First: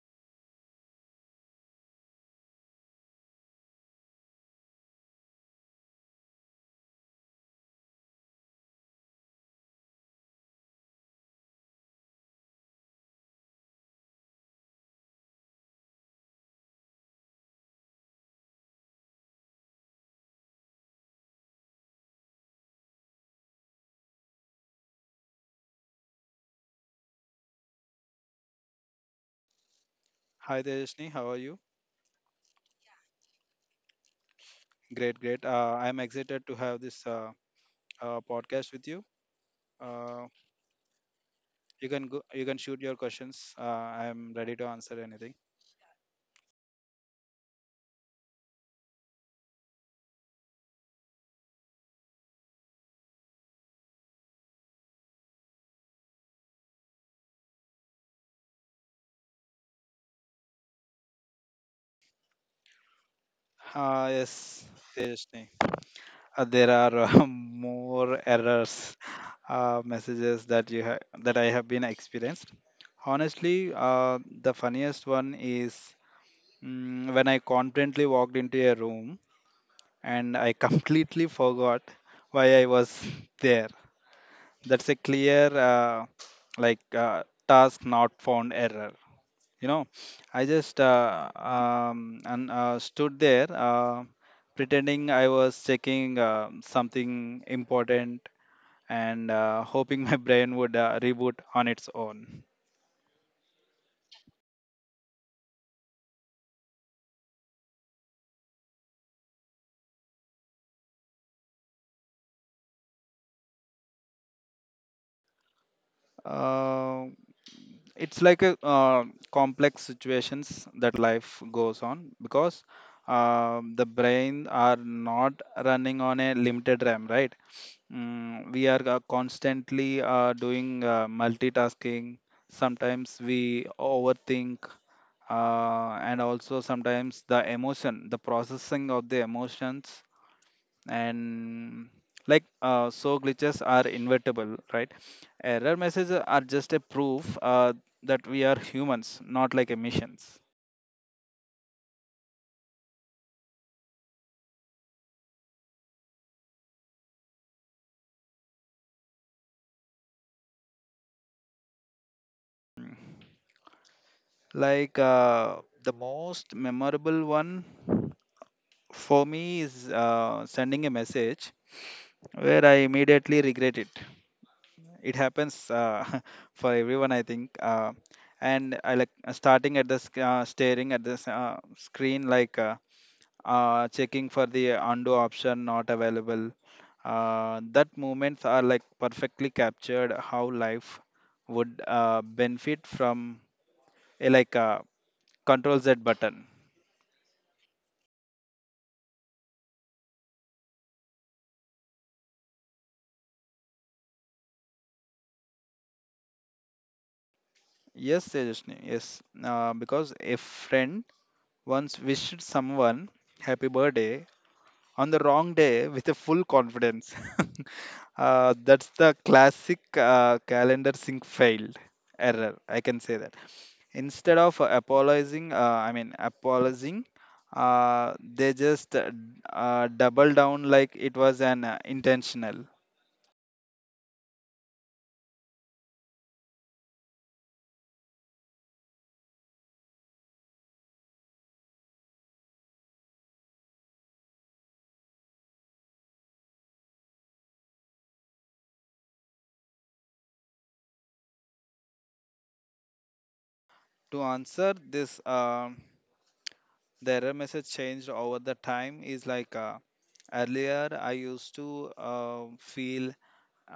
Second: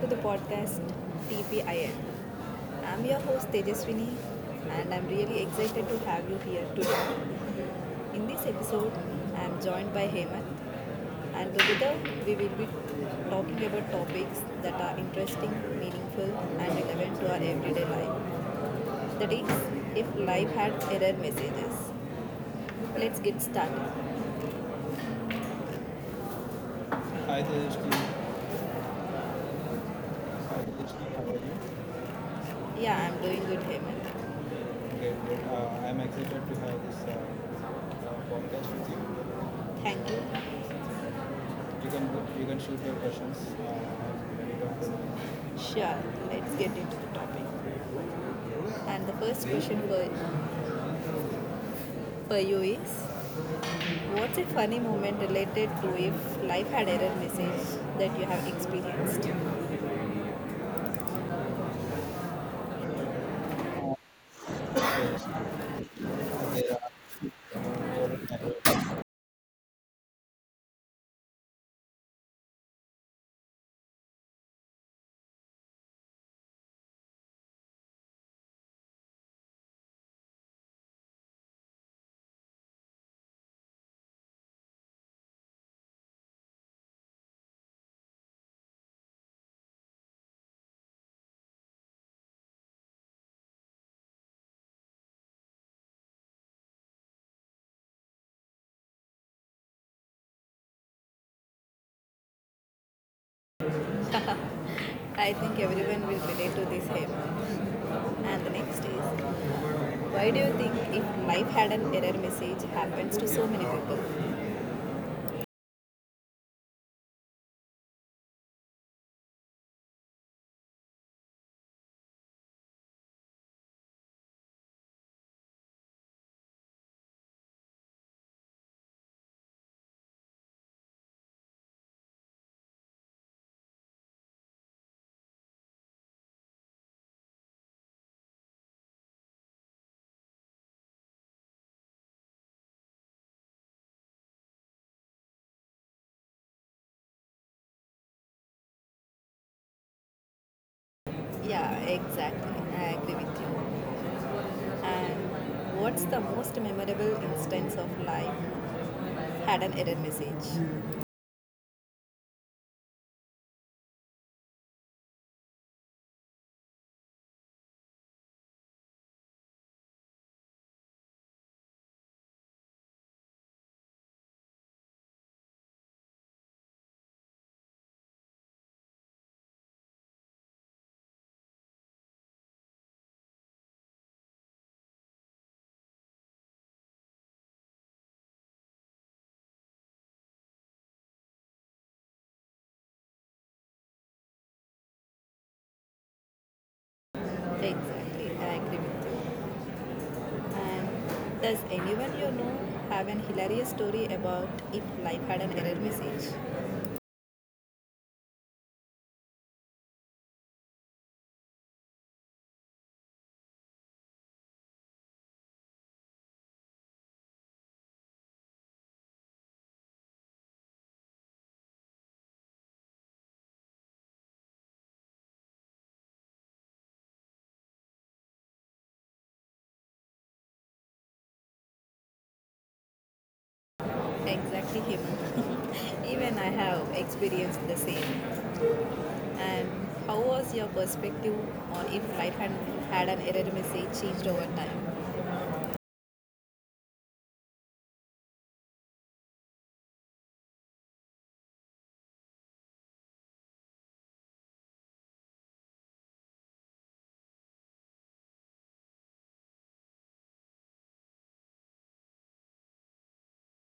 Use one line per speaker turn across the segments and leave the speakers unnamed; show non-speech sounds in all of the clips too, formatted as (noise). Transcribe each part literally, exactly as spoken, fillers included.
to the podcast T P I N. I'm your host Tejaswini, and I'm really excited to have you here today. In this episode, I'm joined by Hemant, and together we will be talking about topics that are interesting, meaningful, and relevant to our everyday life. That is, if life had error messages. Let's get started. Hi Tejasvi. Hi
Hi
Tejasvi,
Tejasni,
how
how
are
are you?
you? Yeah, I'm doing good, Hemant. Okay,
Great,
good.
great. Uh,
Uh,
I'm
I'm excited to
excited
have
to have
this
this
uh,
uh, uh,
uh, podcast
podcast with
with
you.
you. Thank
Uh,
you.
you
You
can
can
go, you
you
can
can shoot
shoot
your
your
questions.
questions.
Uh,
Uh, I'm
when
ready
you
to answer anything.
can- Sure, let's get into the topic. And the first question for, for you is, what's a funny moment related to if life had error message that you have experienced?
Uh, yes,
Okay,
Tejasni. Uh, there
there are-
are uh, (laughs)
several
more errors
types.
uh, messages that you ha- that I have been experienced. Honestly, uh, the funniest one is mm, when I confidently walked into a room and I (laughs) completely forgot why I was there. That's a clear, uh, like, uh, task not found error. You know, I just uh, um, and uh, stood there uh, pretending I was checking uh, something important and uh, (laughs) hoping my brain would uh, reboot on its own.
I think everyone will relate to this, Hemant. And the next is, why do you think if life had an error message happens to so many people?
Uh, it's like a uh, complex situations that life goes on because um the brain are not running on a limited RAM, right? Mm, we are uh, constantly uh, doing uh, multitasking. Sometimes we overthink, uh, and also sometimes the emotion, the processing of the emotions, and like uh, so glitches are inevitable, right? Error messages are just a proof uh, that we are humans, not like emissions.
Yeah, exactly. I agree with you. And what's the most memorable instance of life had an error message?
Like uh, the most memorable one for me is uh, sending a message where I immediately regret it. It happens uh, (laughs) for everyone, I think. Uh, and I like uh, starting at the sc- uh, staring at this uh, screen, like uh, uh, checking for the undo option not available. Uh, that moments are like perfectly captured how life would uh, benefit from a like uh, control Z button.
Exactly. I agree with you. And does anyone you know have an hilarious story about if life had an error message?
Yes, Tejasni, yes. Uh, because a friend once wished someone happy birthday on the wrong day with a full confidence. (laughs) Uh, that's the classic uh, calendar sync failed error. I can say that. Instead of apologizing, uh, I mean apologizing, uh, they just uh, d- uh, double down like it was an uh, intentional.
Exactly, human. (laughs) Even I have experienced the same. And how was your perspective on if life had, had an error message changed over time?
To answer this, um the error message changed over the time is like. Uh, earlier I used to uh, feel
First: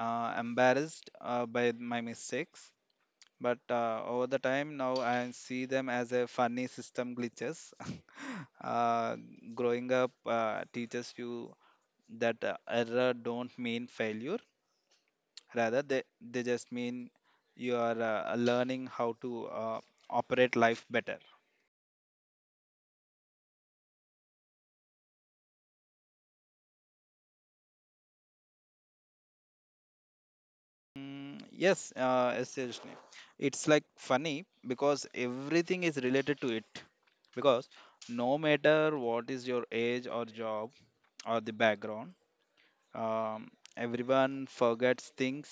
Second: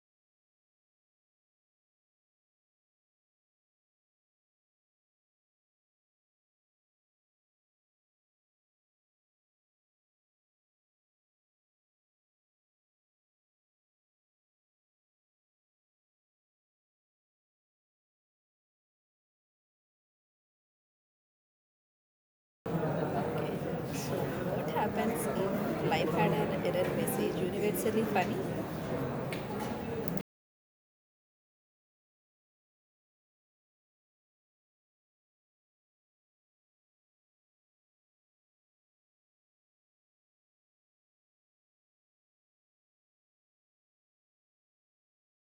uh, embarrassed uh, by my mistakes but uh, over the time now I see them as a funny system glitches (laughs) uh, growing up uh, teaches you that uh, error don't mean failure rather they, they just mean you are uh, learning how to uh, operate life better.
Okay. What happens if life had an error message? Universally funny?
Mm, yes, uh, essentially. It's like funny because everything is related to it. Because no matter what is your age or job or the background, Um, everyone forgets things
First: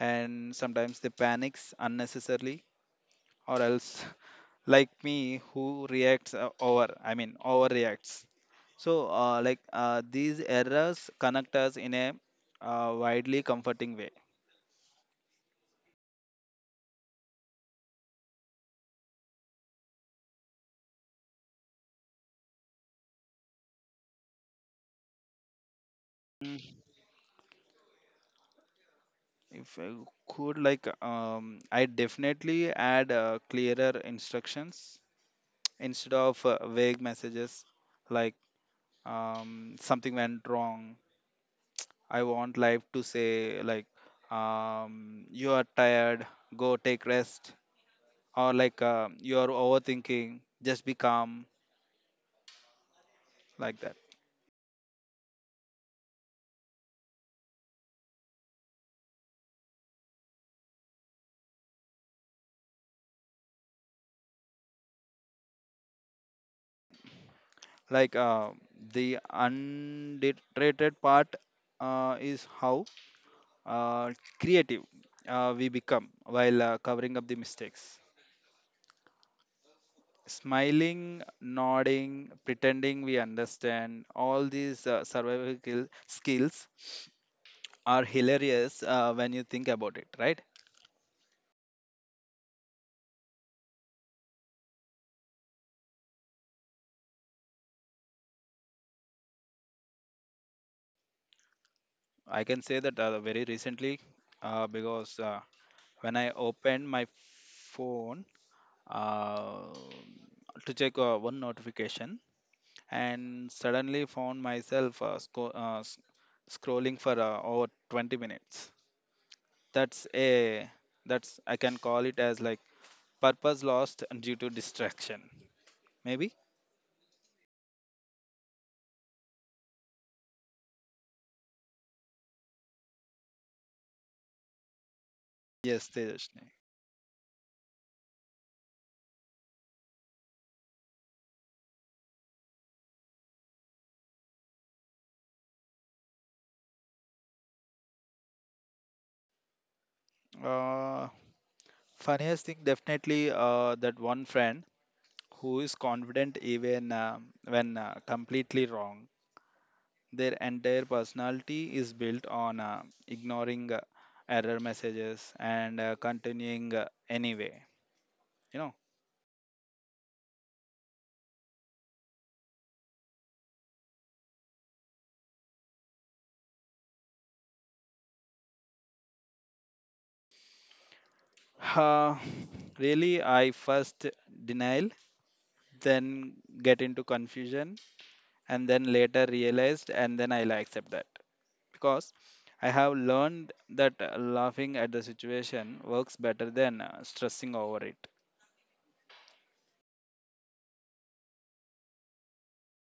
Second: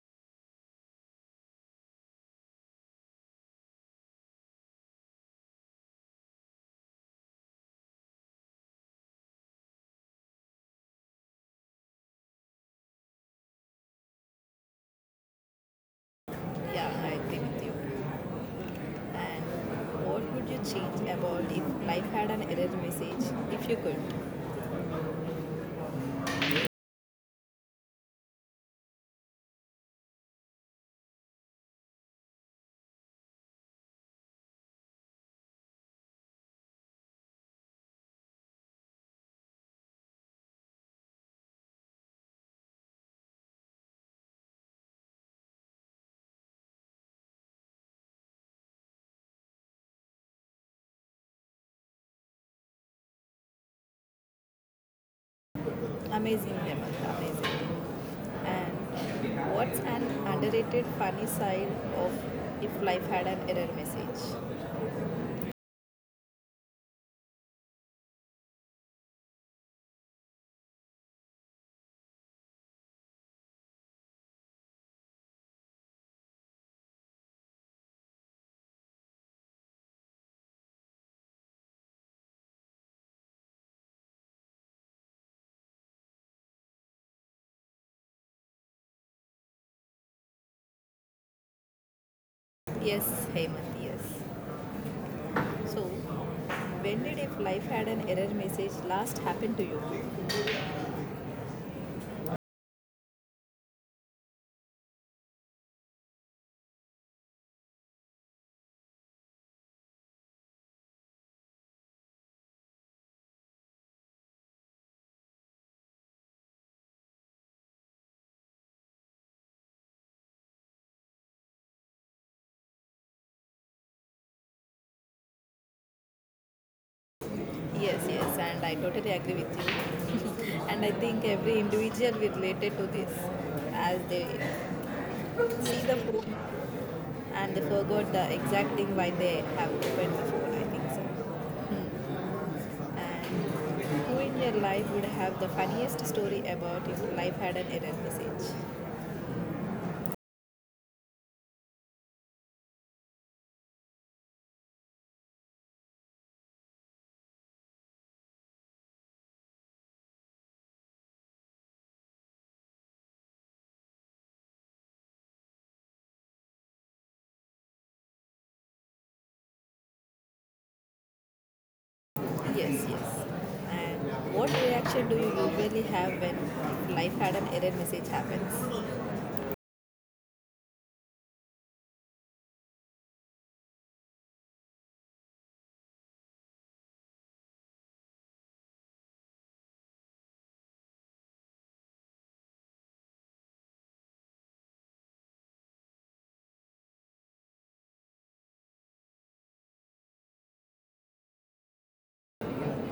and sometimes they panics unnecessarily or else (laughs) like me who reacts uh, over I mean overreacts. So uh, like uh, these errors connect us in a uh, widely comforting way.
Yeah, I agree with you. And what would you change about if life had an error message? If you could.
Mm, If I could like um, I definitely add uh, clearer instructions instead of uh, vague messages like um, something went wrong. I want life to say like um, you are tired, go take rest, or like um you are overthinking, just be calm, like that.
Amazing, Hemant. Amazing. And what's an underrated funny side of if life had an error message?
Like uh, the underrated part uh, is how uh, creative uh, we become while uh, covering up the mistakes. Smiling, nodding, pretending we understand all these uh, survival skill- skills are hilarious uh, when you think about it, right?
Yes, Hemant, yes. So, when did if life had an error message last happen to you?
I can say that uh, very recently, uh, because uh, when I opened my phone uh, to check uh, one notification and suddenly found myself uh, sco- uh, s- scrolling for uh, over twenty minutes. That's a that's I can call it as like purpose lost due to distraction. Maybe
Yes, yes, and I totally agree with you. (laughs) And I think every individual will related to this as they see
yes,
the phone
Tejasni.
and they forgot the exact thing why they have opened the phone, I think so. And who in your life would have the funniest story about if life had an error message?
Uh, Funniest thing definitely uh, that one friend who is confident even uh, when uh, completely wrong. Their entire personality is built on uh, ignoring uh, error messages and uh, continuing uh, anyway. You know,
Yes, yes. And what reaction do you usually have when if life had an error message happens?
uh, really, I first denial, then get into confusion, and then later realized, and then I'll accept that because I have learned that uh, laughing at the situation works better than uh, stressing over it.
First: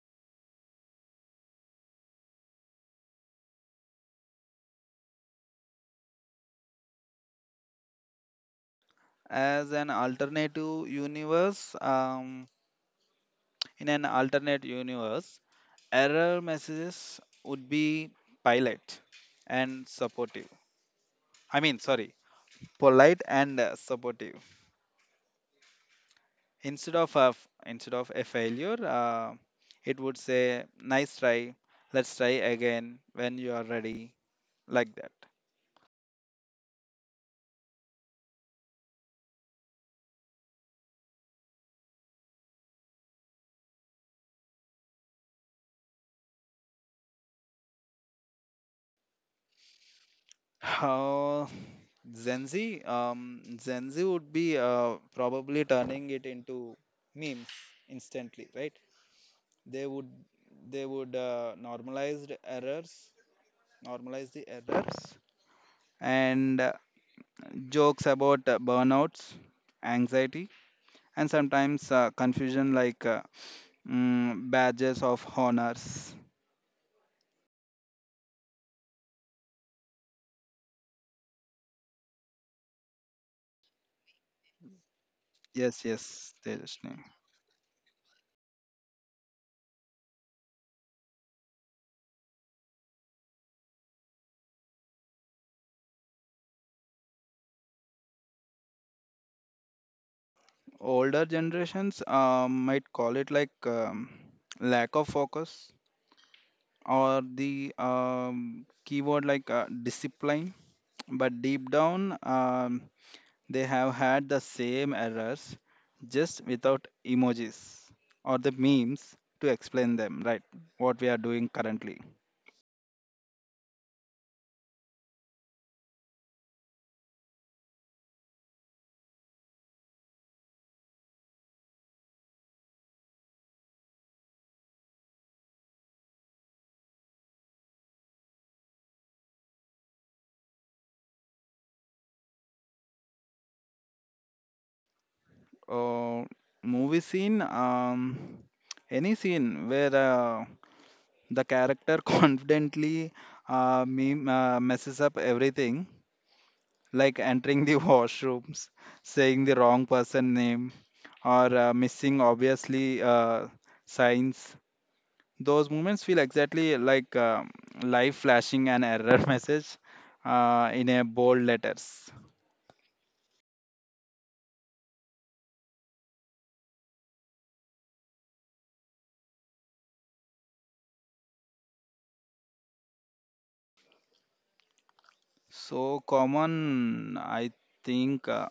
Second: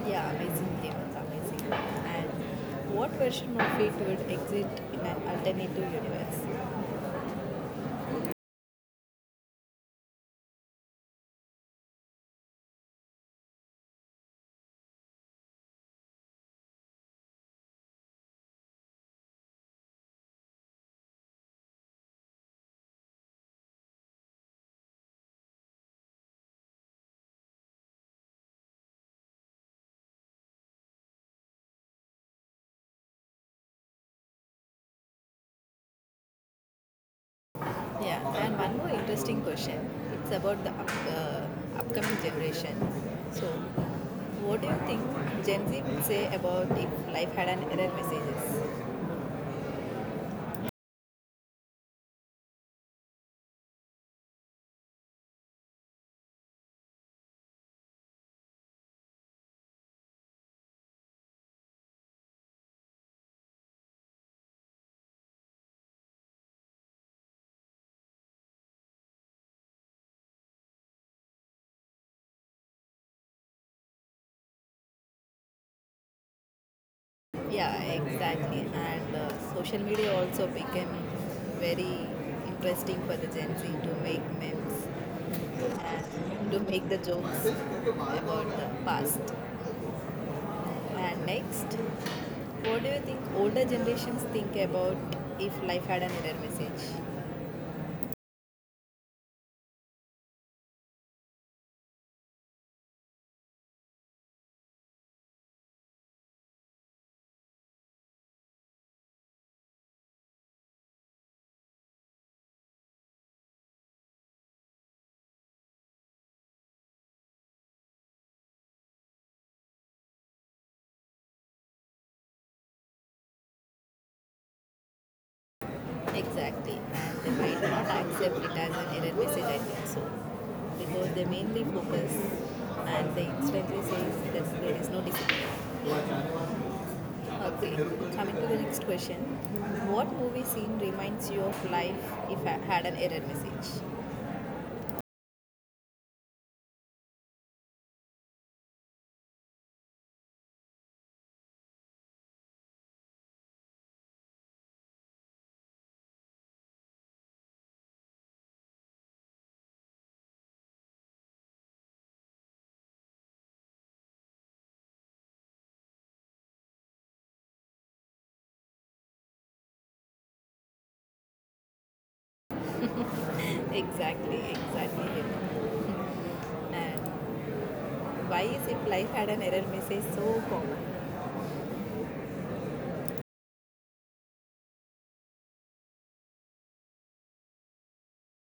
Yeah, amazing. They it's amazing. And what version of it would exist in an alternative universe?
As an alternative universe um, In an alternate universe error messages would be polite and supportive. I mean sorry, polite and uh, supportive instead of a f- instead of a failure. Uh, it would say nice try, let's try again when you are ready, like that.
Yeah, and one more interesting question. It's about the up, uh, upcoming generation. So, what do you think Gen Z would say about if life had an error messages?
how Gen Z, um, Gen Z would be uh, probably turning it into memes instantly, right? they would they would uh, normalize the errors normalize the errors and uh, jokes about uh, burnouts, anxiety, and sometimes uh, confusion like uh, mm, badges of honors.
Yeah, exactly. And uh, social media also became very interesting for the Gen Z to make memes
Yes, yes,
and to make
Tejasni.
the jokes about the past. And next, what do you think older generations think about if life had an error message?
Older generations uh, might call it like um, lack of focus or the um, keyword like uh, discipline, but deep down um, they have had the same errors, just without emojis or the memes to explain them, right? What we are doing currently.
Exactly, and they might not accept it as an error message, I think so. Because they mainly focus and they instantly say that there is no discipline. Okay, coming to the next question. What movie scene reminds you of life if I had an error message?
Uh, Movie scene, um, any scene where uh, the character (laughs) confidently uh, meme, uh, messes up everything, like entering the (laughs) washrooms, saying the wrong person name, or uh, missing obviously uh, signs. Those moments feel exactly like um life flashing an error (laughs) message uh, in a bold letters.
Exactly, exactly. And why is if life had an error message so common?
So common, I think. Uh,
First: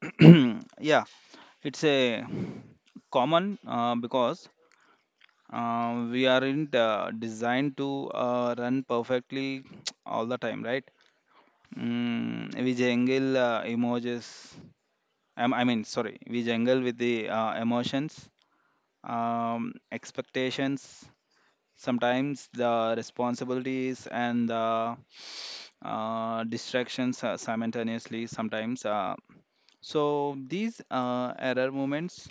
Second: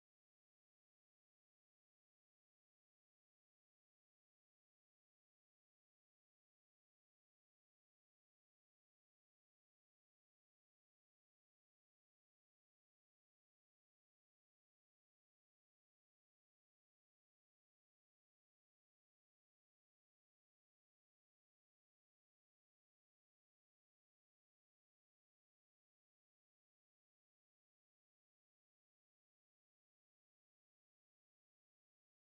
(clears throat) yeah, it's a common uh, because uh, we aren't uh, designed to uh, run perfectly (tsk) all the time, right? Mm, we jangle uh, emojis. Um, I mean, sorry, we jangle with the uh, emotions, um, expectations, sometimes the responsibilities and the uh, distractions uh, simultaneously sometimes, uh, so these uh, error moments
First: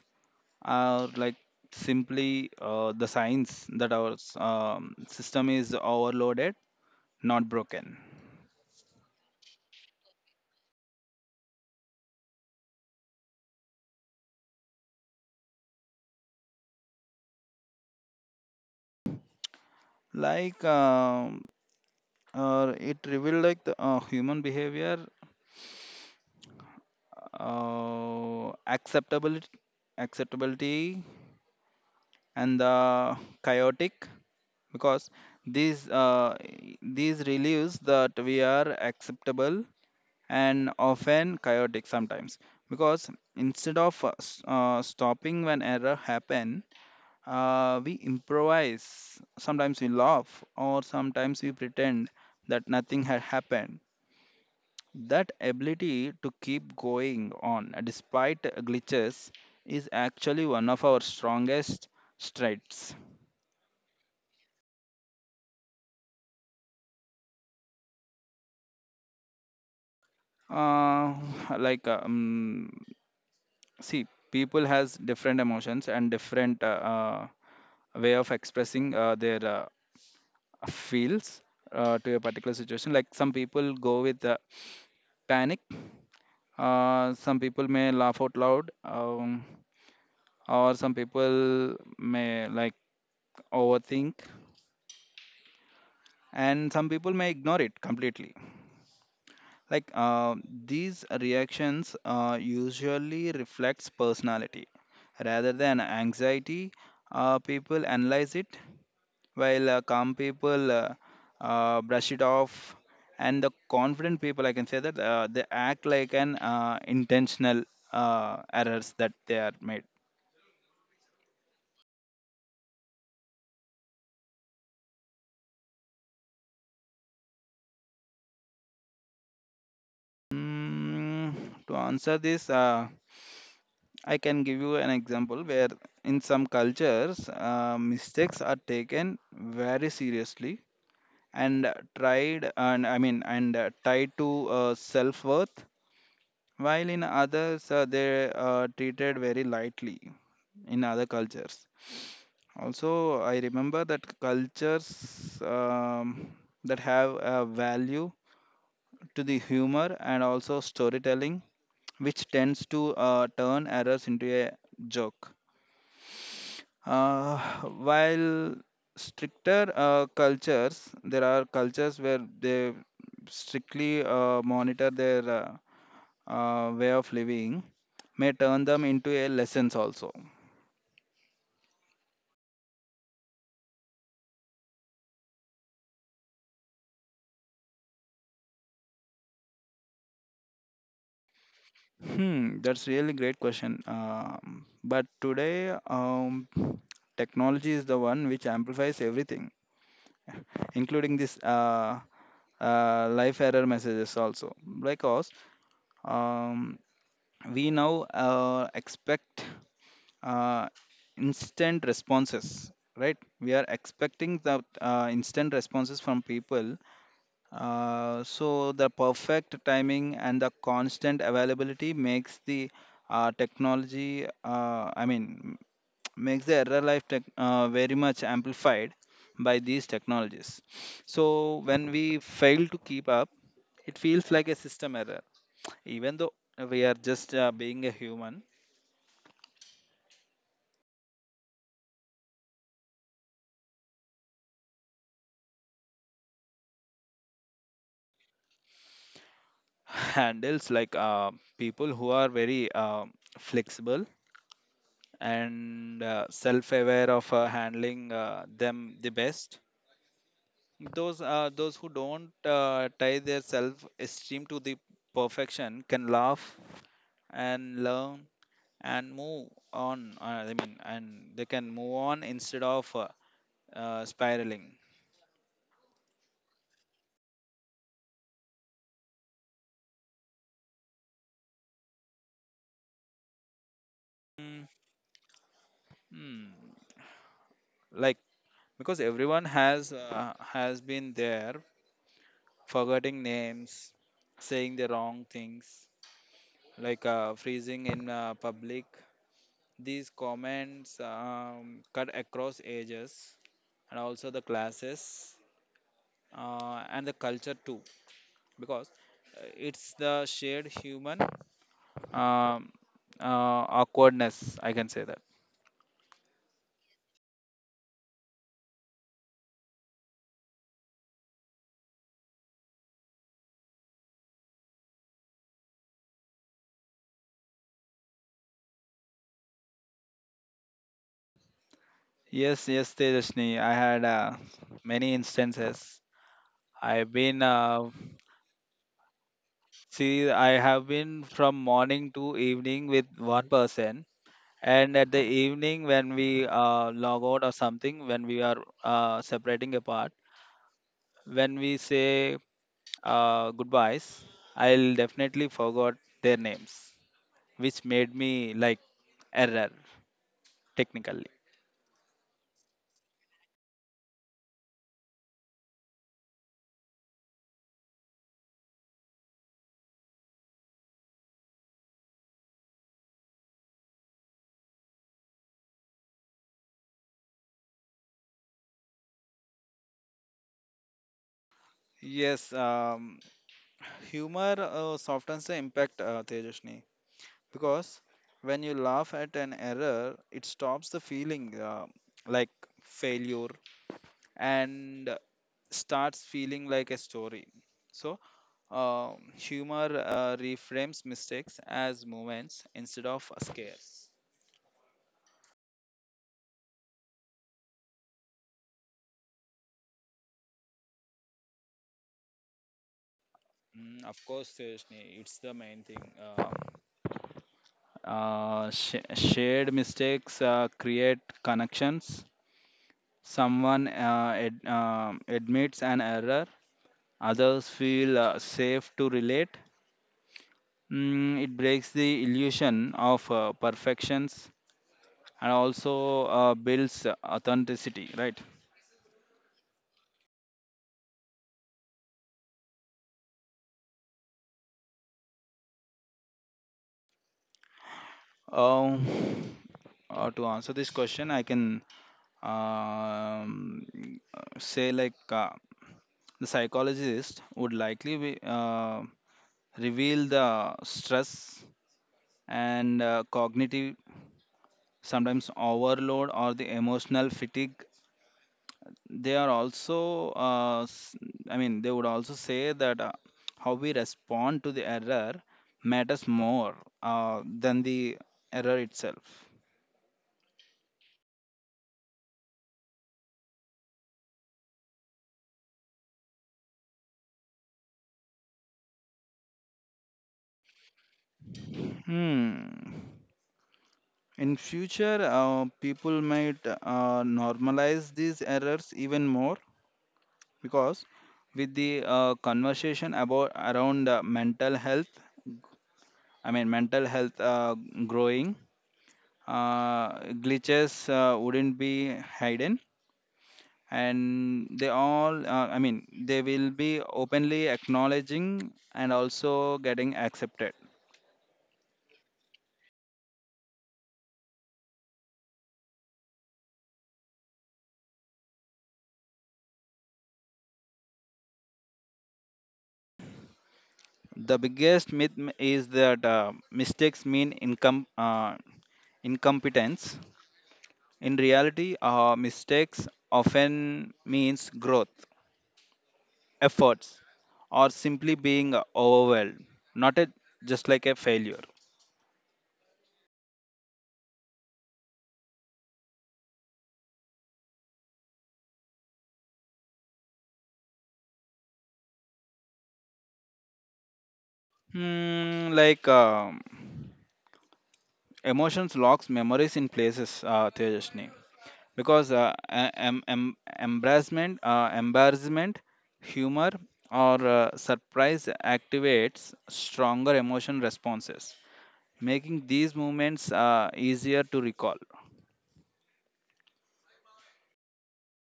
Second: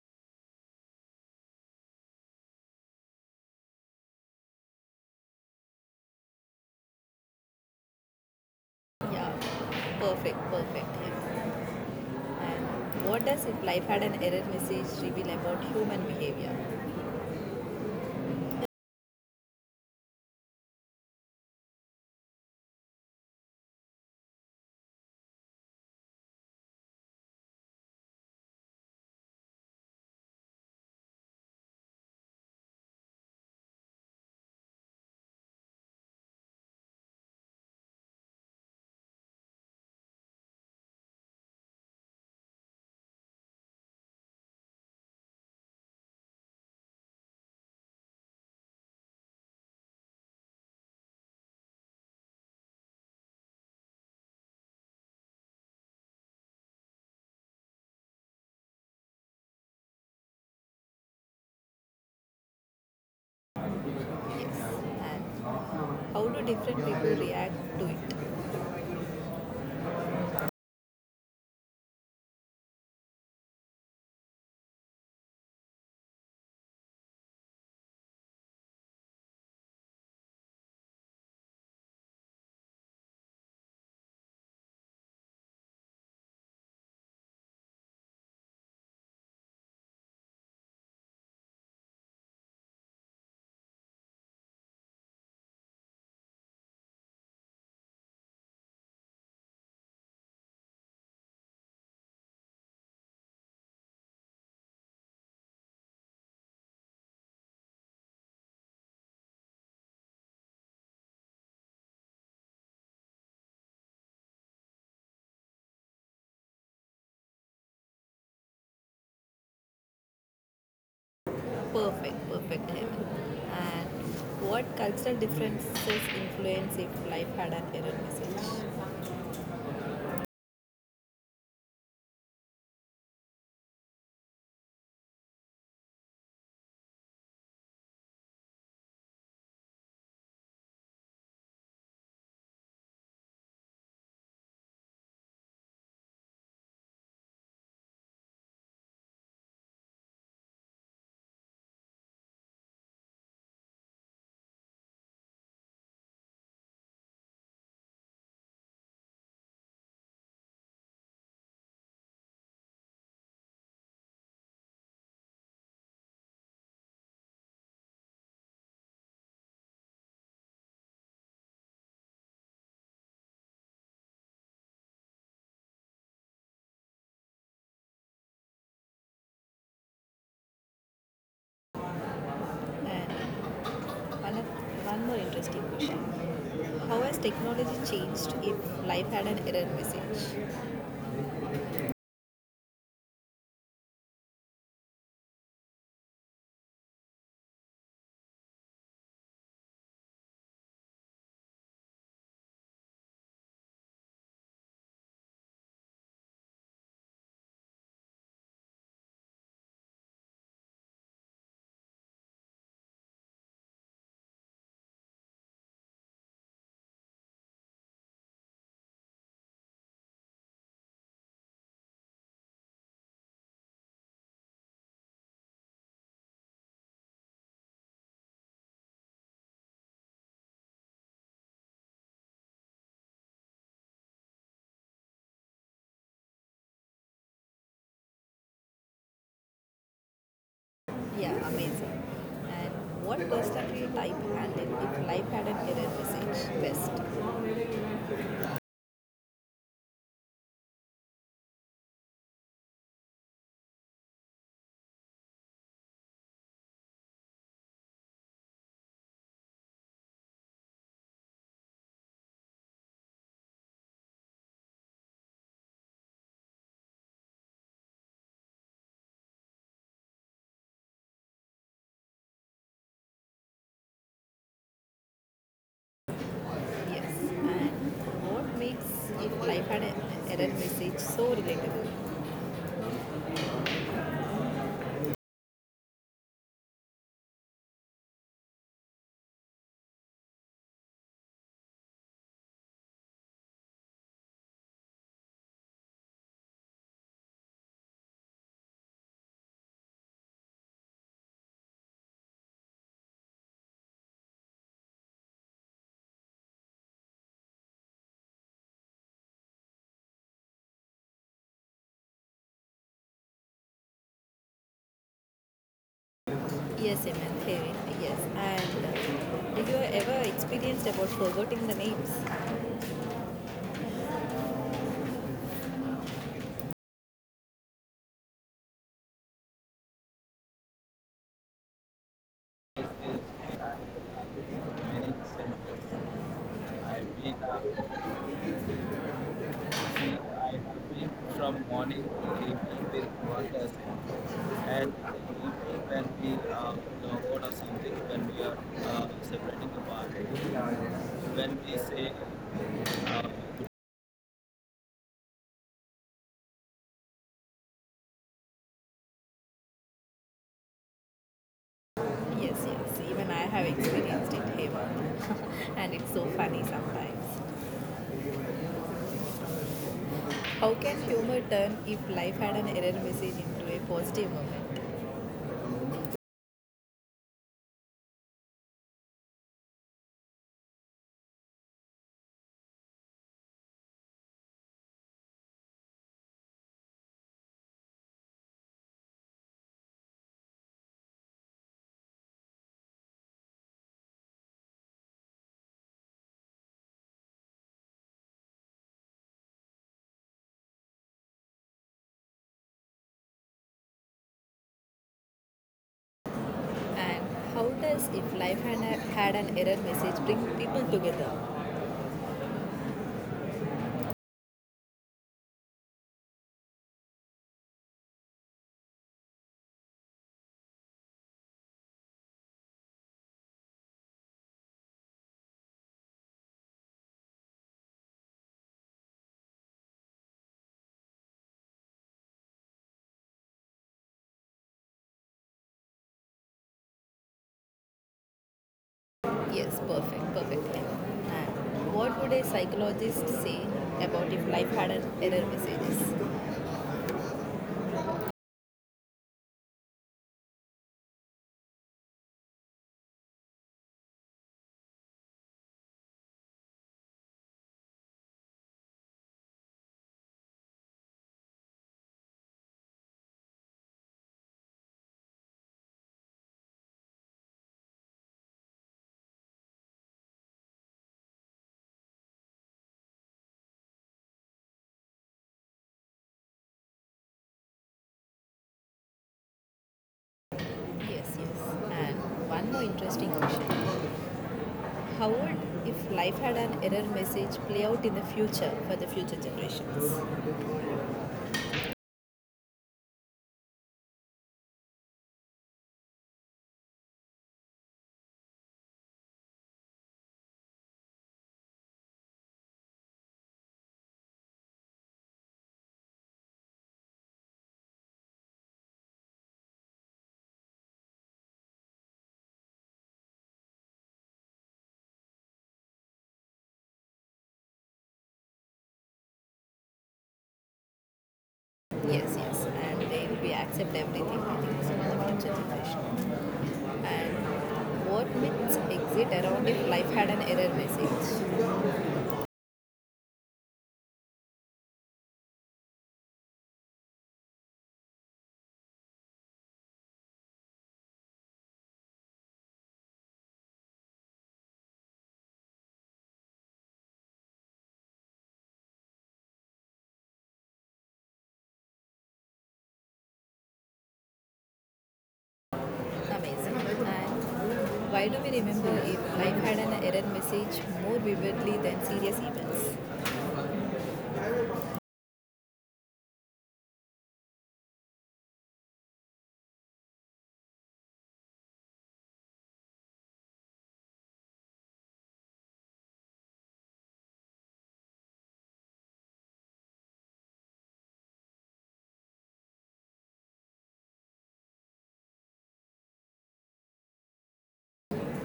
are like simply uh, the signs that our s- um, system is overloaded, not broken.
Yeah, perfect, perfect. Yes. And what does if life had an error message reveal about human behavior?
like um, uh, it revealed like the uh, human behavior, uh, acceptability acceptability and the chaotic, because these uh, these relieves that we are acceptable and often chaotic sometimes, because instead of uh, s- uh, stopping when error happen, uh, we improvise, sometimes we laugh or sometimes we pretend that nothing had happened. That ability to keep going on despite glitches is actually one of our strongest strengths.
Yes. And how do different people react to it?
uh, (laughs) like um, see, people has different emotions and different uh, uh, way of expressing uh, their uh, feels uh, to a particular situation, like some people go with uh, panic, uh, some people may laugh out loud, um, or some people may like overthink, and some people may ignore it completely. like uh, these reactions uh, usually reflects personality rather than anxiety. Uh, people analyze it, while uh, calm people uh, uh, brush it off, and the confident people I can say that uh, they act like an uh, intentional uh, errors that they are made.
Perfect, perfect, Hemant. And what cultural differences influence if life had an error message?
mm, to answer this uh, I can give you an example where in some cultures uh, mistakes are taken very seriously and tried and I mean and uh, tied to uh, self worth, while in others uh, they are treated very lightly in other cultures. Also, I remember that cultures um, that have a value to the humor and also storytelling, which tends to uh, turn errors into a joke. Uh, while stricter uh, cultures, there are cultures where they strictly uh, monitor their uh, uh, way of living, may turn them into a lessons also.
And one, of, one more interesting question. How has technology changed if life had an error message?
Hmm that's really great question. Um, but today, um, technology is the one which amplifies everything, including this uh, uh, life error messages also, because um, we now uh, expect uh, instant responses. Right, we are expecting the uh, instant responses from people. Uh, so the perfect timing and the constant availability makes the uh, technology, uh, I mean, (tsk) makes the error life tech, uh, very much amplified by these technologies. So when we fail to keep up, it feels like a system error, even though we are just uh, being a human.
Yeah, amazing. And what personality type handled if life had an error message? Best.
(laughs) Handles like uh, people who are very uh, flexible and uh, self-aware of uh, handling uh, them the best. Those uh, those who don't uh, tie their self-esteem to the perfection can laugh and learn and move on. Uh, I mean, and they can move on instead of uh, uh, spiraling.
Yes. And what makes if life had an error message so relatable?
Mm, hmm. Like because everyone has uh, has been there, forgetting names, saying the wrong things, like uh, freezing in uh, public. These comments um, cut across ages and also the classes uh, and the culture too, because uh, it's the shared human um, uh, awkwardness I can say that.
Yes, Amen. Kevin. Yes. And did you ever experienced about forgetting the names?
Yes, yes, tejasni, I had uh, many instances. I've been uh,
Me.
see
I
I have
have been
been from
from morning
morning to
to
evening
evening
with
with
one
work as
person,
and evening
and at the evening
when
when
we
we
uh,
uh, log out
download or
or
something
something, when
when
we
we are
are
uh,
uh,
separating
separating
the part.
apart. When
When
we
we
say
say uh,
uh, goodbyes, I'll definitely forgot their names, which made me like error technically.
yes, yes. Even I have experienced it, Hema. (laughs) And it's so funny sometimes. How can humor turn if life had an error message into a positive moment?
Yes, um, humor uh, softens the impact, uh, Tejasni, because when you laugh at an error, it stops the feeling uh, like failure and starts feeling like a story. So, um humor uh, reframes mistakes as moments instead of scares.
And how does if life had, a, had an error message bring people together?
Mm, of course, Tejasni, it's the main thing. Uh, Uh, sh- shared mistakes uh, create connections. Someone uh, ad- um admits an error, others feel uh, safe to relate. Mm, it breaks the illusion of uh, perfections and also uh, builds authenticity, right?
Yes, perfect, perfect. And what would a psychologist say about if life had an error messages?
Um, uh, to answer this question, I can um, say like uh, the psychologist would likely be, uh, reveal the stress and uh, cognitive sometimes overload or the emotional fatigue. They are also uh, s- i mean they would also say that uh, how we respond to the error matters more uh, than the error itself.
Yes, yes. And one more interesting question. How would if life had an error message play out in the future for the future generations?
Hmm. In future, uh, people might uh, normalize these errors even more because with the uh, conversation about around uh, mental health, I mean mental health uh, growing, uh, glitches uh, wouldn't be hidden, and they all uh, i mean they will be openly acknowledging and also getting accepted.
Yes, yes. And they will be accept everything I think so for the future generation. And what myths exist around if life had an error message?
The biggest myth m- is that uh, mistakes mean income uh, incompetence. In reality, uh, mistakes often means growth, efforts, or simply being overwhelmed, not a, just like a failure.
Amazing. And why do we remember if life had an error message more vividly than serious events?
Hmm, like um emotions locks memories in places, uh, Tejashni. Because uh, em- em- embarrassment uh, embarrassment, humor, or uh, surprise activates stronger emotion responses, making these moments uh, easier to recall.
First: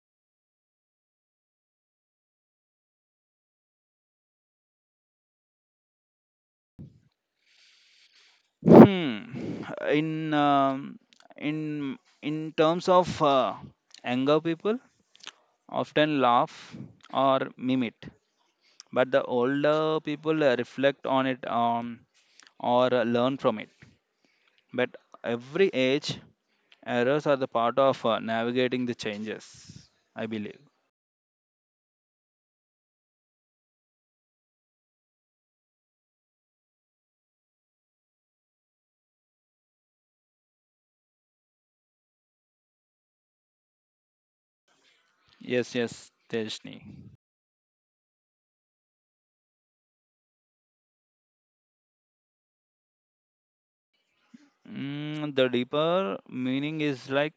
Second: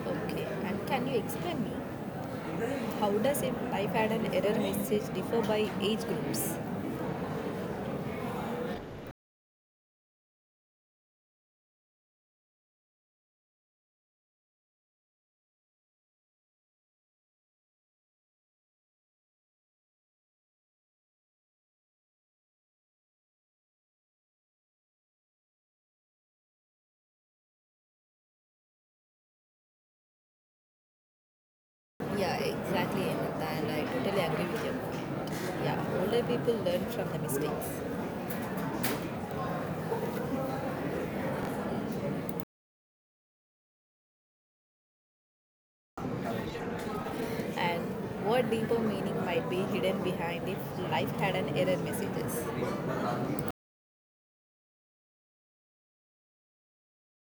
Okay, and can you explain me how does if life had an error message differ by age groups?
hmm. in um, in in terms of uh, anger, people often laugh or meme it, but the older people uh, reflect on it um, or uh, learn from it. But every age, errors are the part of uh, navigating the changes, I believe.
Yeah, exactly, Hemant, and I totally agree with your point. Yeah, older people learn from the mistakes,
Yes, yes, Tejni.
and what deeper meaning might be hidden behind if life had an error messages?
Mm, the deeper meaning is like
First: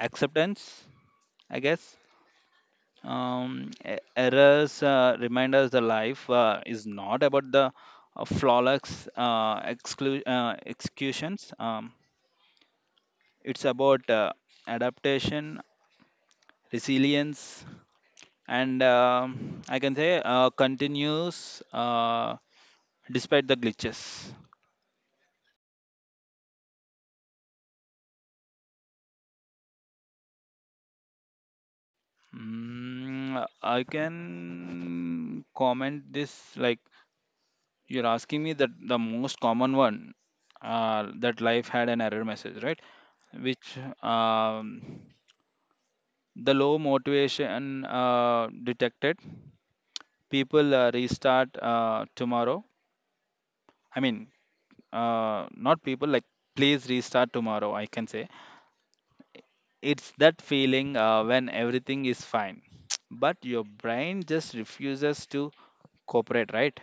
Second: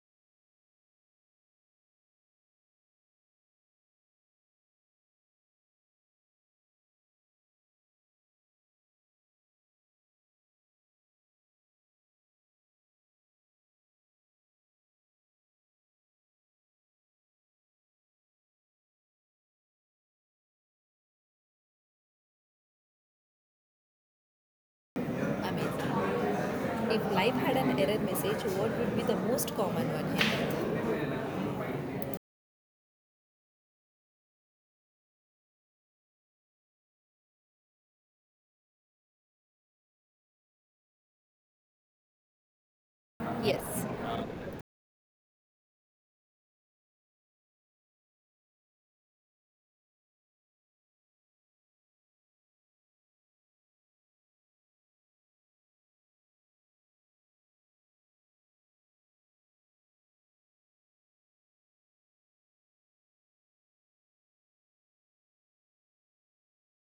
acceptance, I guess. Um, e- errors uh, remind us the life uh, is not about the uh, flawless uh, exclu- uh, executions. Um, it's about uh, adaptation, resilience, and um I can say uh, continuous. Uh, despite the glitches.
Amazing. If life had an error message, what would be the most common one? Hemant?
Mm, I can comment this like, you're asking me that the most common one uh, that life had an error message, right?
Yes.
Which um, The low motivation uh, detected. People uh, restart uh, tomorrow. I mean, uh, not people like Please restart tomorrow. I can say it's that feeling uh, when everything is fine, (tsk) but your brain just refuses to cooperate, right?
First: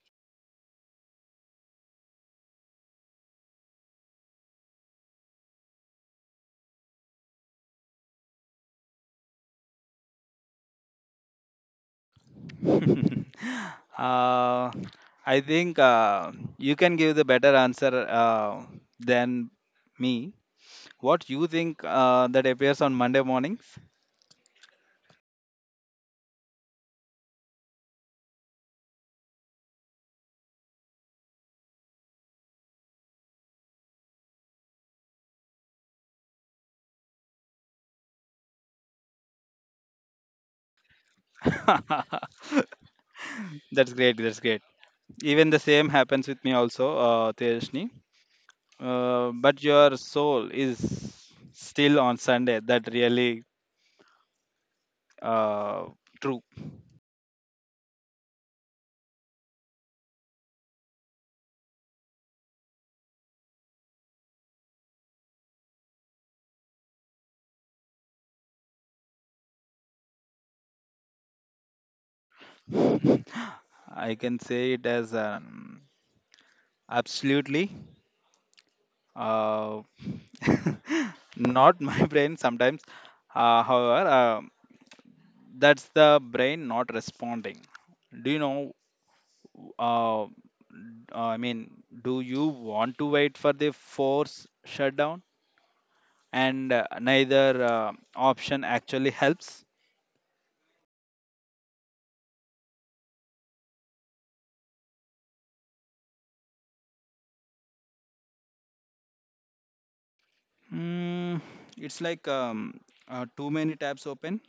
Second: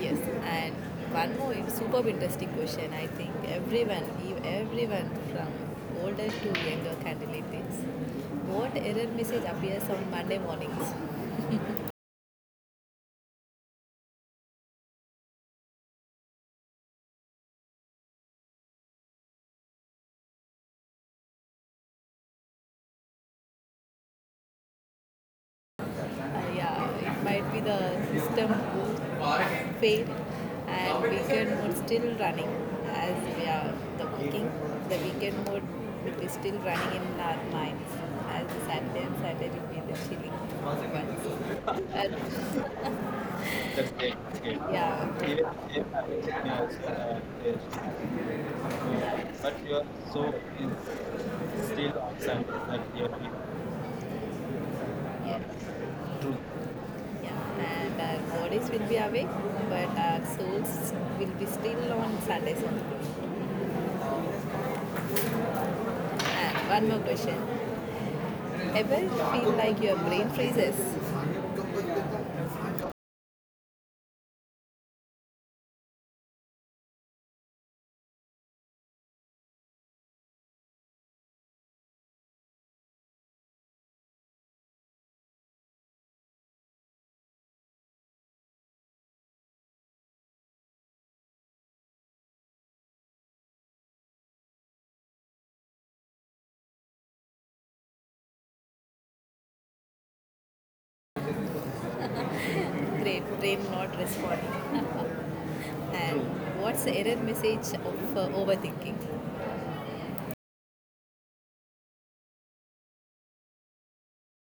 Yes, and one more in- superb interesting question. I think everyone, ev- everyone from older to younger candidate thinks. What error message appears on Monday mornings?
(laughs) uh, I think uh, you can give the better answer uh, than me. What you think uh, that appears on Monday mornings?
Uh, yeah, it might be the system boot fail and weekend mode still running as we are the working. The weekend mode will be still running in our minds as Saturday and Saturday will be the chilling
(laughs)
ones. Uh, That's
That's
great.
great. That's
That's great.
great.
Yeah. Even
Even the same
if I will
happens with
check
me
me also
also,
uh,
uh, Tejashni.
there. So, yeah.
Uh,
But
but
your
your
soul
soul is
is
still
still
on
on Sunday,
Sunday. That
like your uh,
really
yes.
Uh,
Truth.
true.
Yeah. And our bodies will be awake, but our souls will be still on Sundays only. And one more question. Ever feel like your brain freezes?
(laughs) I can say it as an absolutely. Uh, (laughs) not my brain sometimes. Uh, however, uh, that's the brain not responding. Do you know? Uh, uh, I mean, do you want to wait for the force shutdown? And uh, neither uh, option actually helps.
Brain, brain not responding. And true. What's the error message of uh, overthinking?
Mm, it's like um, uh, too many tabs open.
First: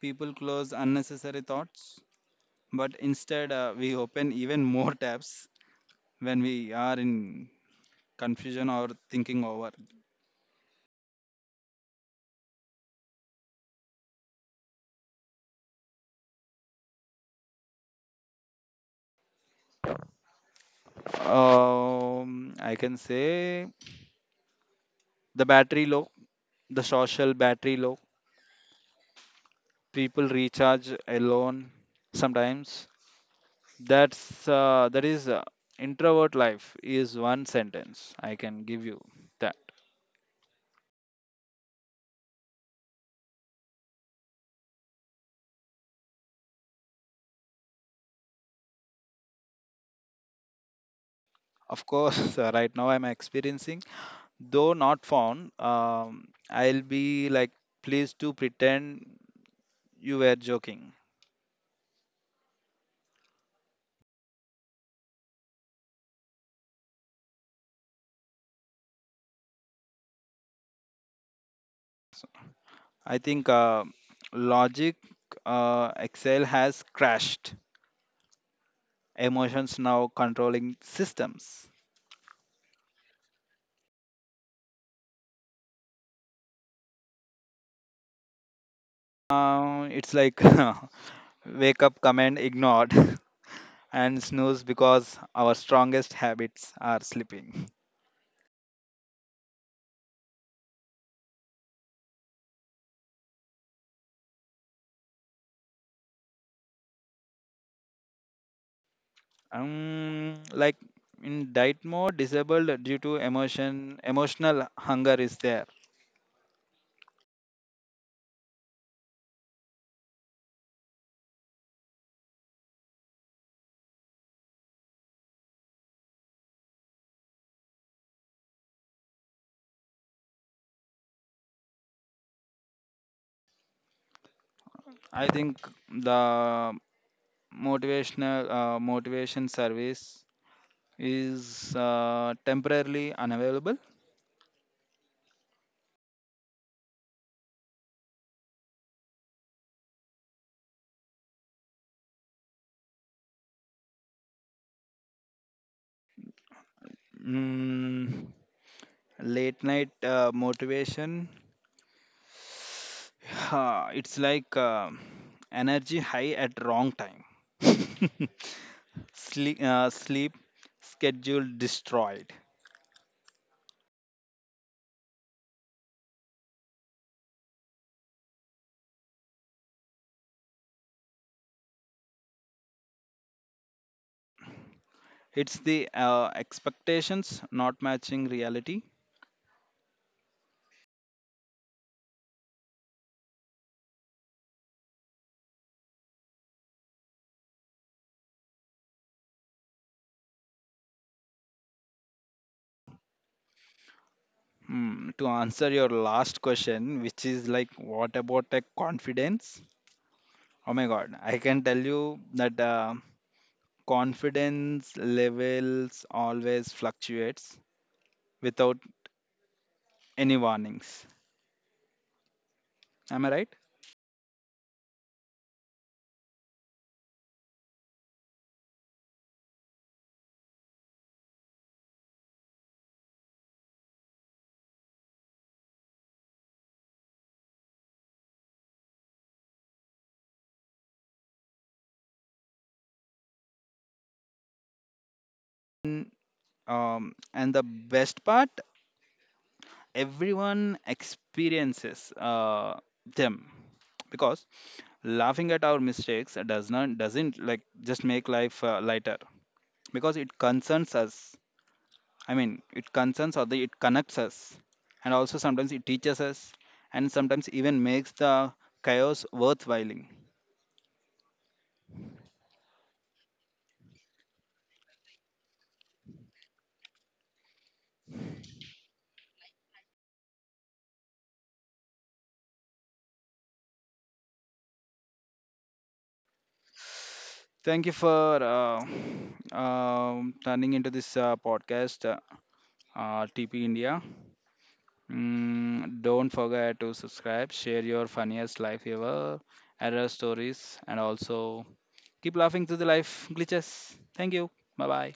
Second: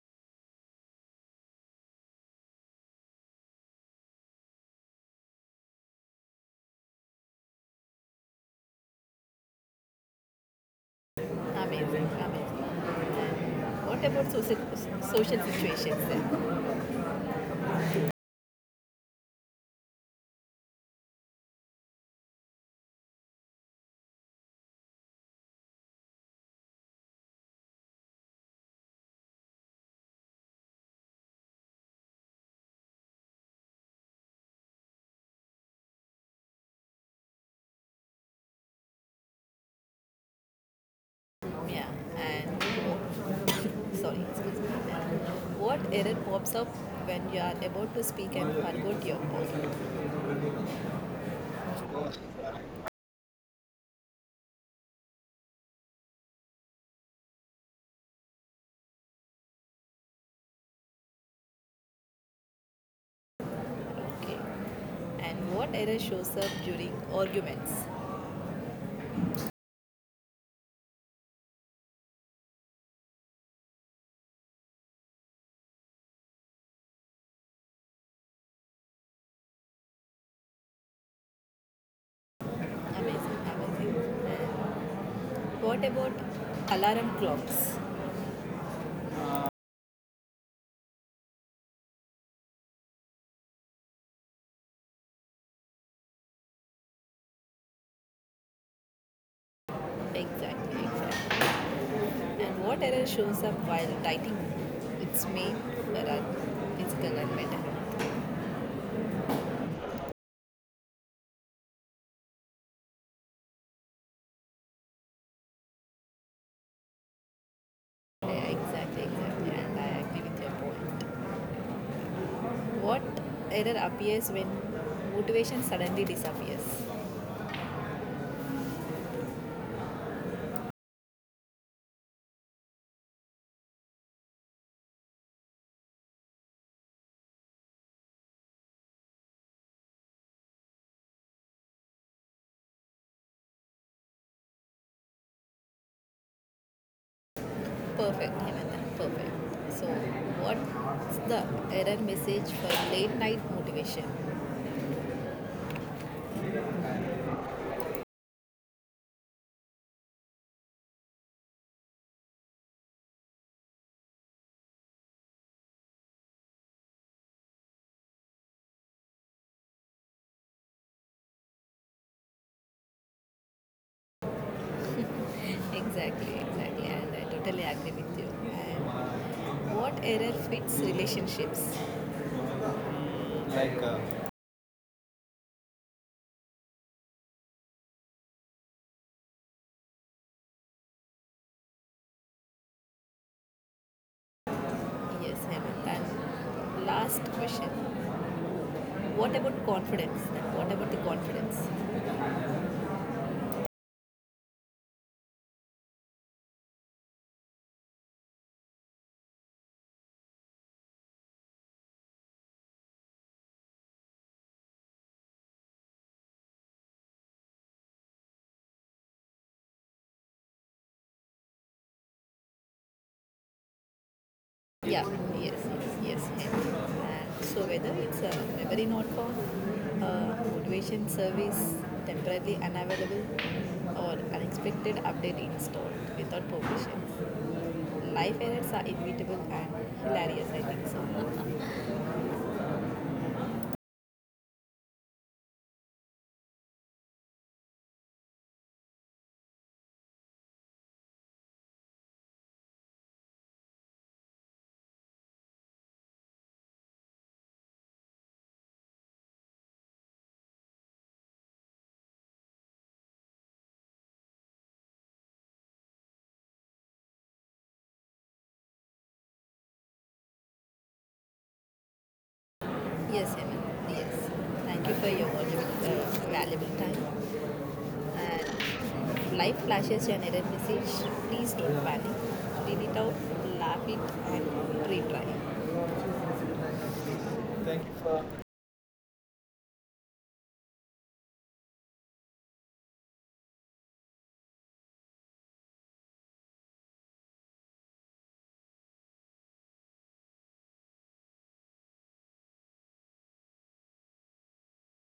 People close unnecessary thoughts, but instead uh, we open even more tabs when we are in confusion or thinking over.
Amazing, amazing. And what about social, social situations then?
Um, I can say the battery low, the social battery low. People recharge alone sometimes. That's uh, that is uh, introvert life is one sentence I can give you that.
Yeah, and (laughs) (coughs) sorry, excuse me. And what error pops up when you are about to speak and forgot your point?
Of course, (laughs) uh, right now I'm experiencing though not found. um, I'll be like, please to pretend you were joking.
Okay. And what error shows up during arguments?
So I think uh, logic uh, Excel has crashed. Emotions now controlling systems.
Amazing, amazing. And what about alarm clocks?
Uh, it's like (laughs) wake up command ignored, (laughs) and snooze because our strongest habits are sleeping.
Exactly, exactly. And what error shows up while writing? It's main, there are physical and mental.
Um, like in diet mode, disabled due to emotion, emotional hunger is there.
Yeah, exactly, exactly. And I agree with your point. What error appears when motivation suddenly disappears?
I think the motivational uh, motivation service is uh, temporarily unavailable.
Perfect, Hemanta. Perfect. So, what's the error message for late night motivation?
Mm, late night uh, motivation, (laughs) (sighs) it's like uh, energy high at wrong time. (laughs) Sleep, uh, sleep schedule destroyed.
Exactly, exactly. And I totally agree with you. And what error fits relationships? Like, uh,
It's the uh, expectations not matching reality.
yes, Hemant. And last question. What about confidence? What about the confidence?
Mm, to answer your last question, which is like, what about a confidence? Oh my God, I can tell you that uh, confidence levels always fluctuates without any warnings. Am I right?
Yeah, yes, yes, yes, yes. And so whether it's a memory not found, a motivation service temporarily unavailable, or unexpected update installed without permission, life errors are inevitable and hilarious. I think so.
And, um, and the best part, everyone experiences uh, them, because laughing at our mistakes does not doesn't like just make life uh, lighter because it concerns us I mean, it concerns or the, it connects us, and also sometimes it teaches us, and sometimes even makes the chaos worthwhile.
(laughs) Yes, Hemant. Yes. Thank you for your valuable, uh, valuable time. And life flashes an error message. Please don't panic. Read it out, laugh it, and retry. Thank
Thank you
you
for
for
uh, um turning into this uh, podcast, uh, uh, T P India. Mm, don't forget to subscribe, share your funniest life ever, error stories, and also keep laughing through the life glitches. Thank you. Bye bye.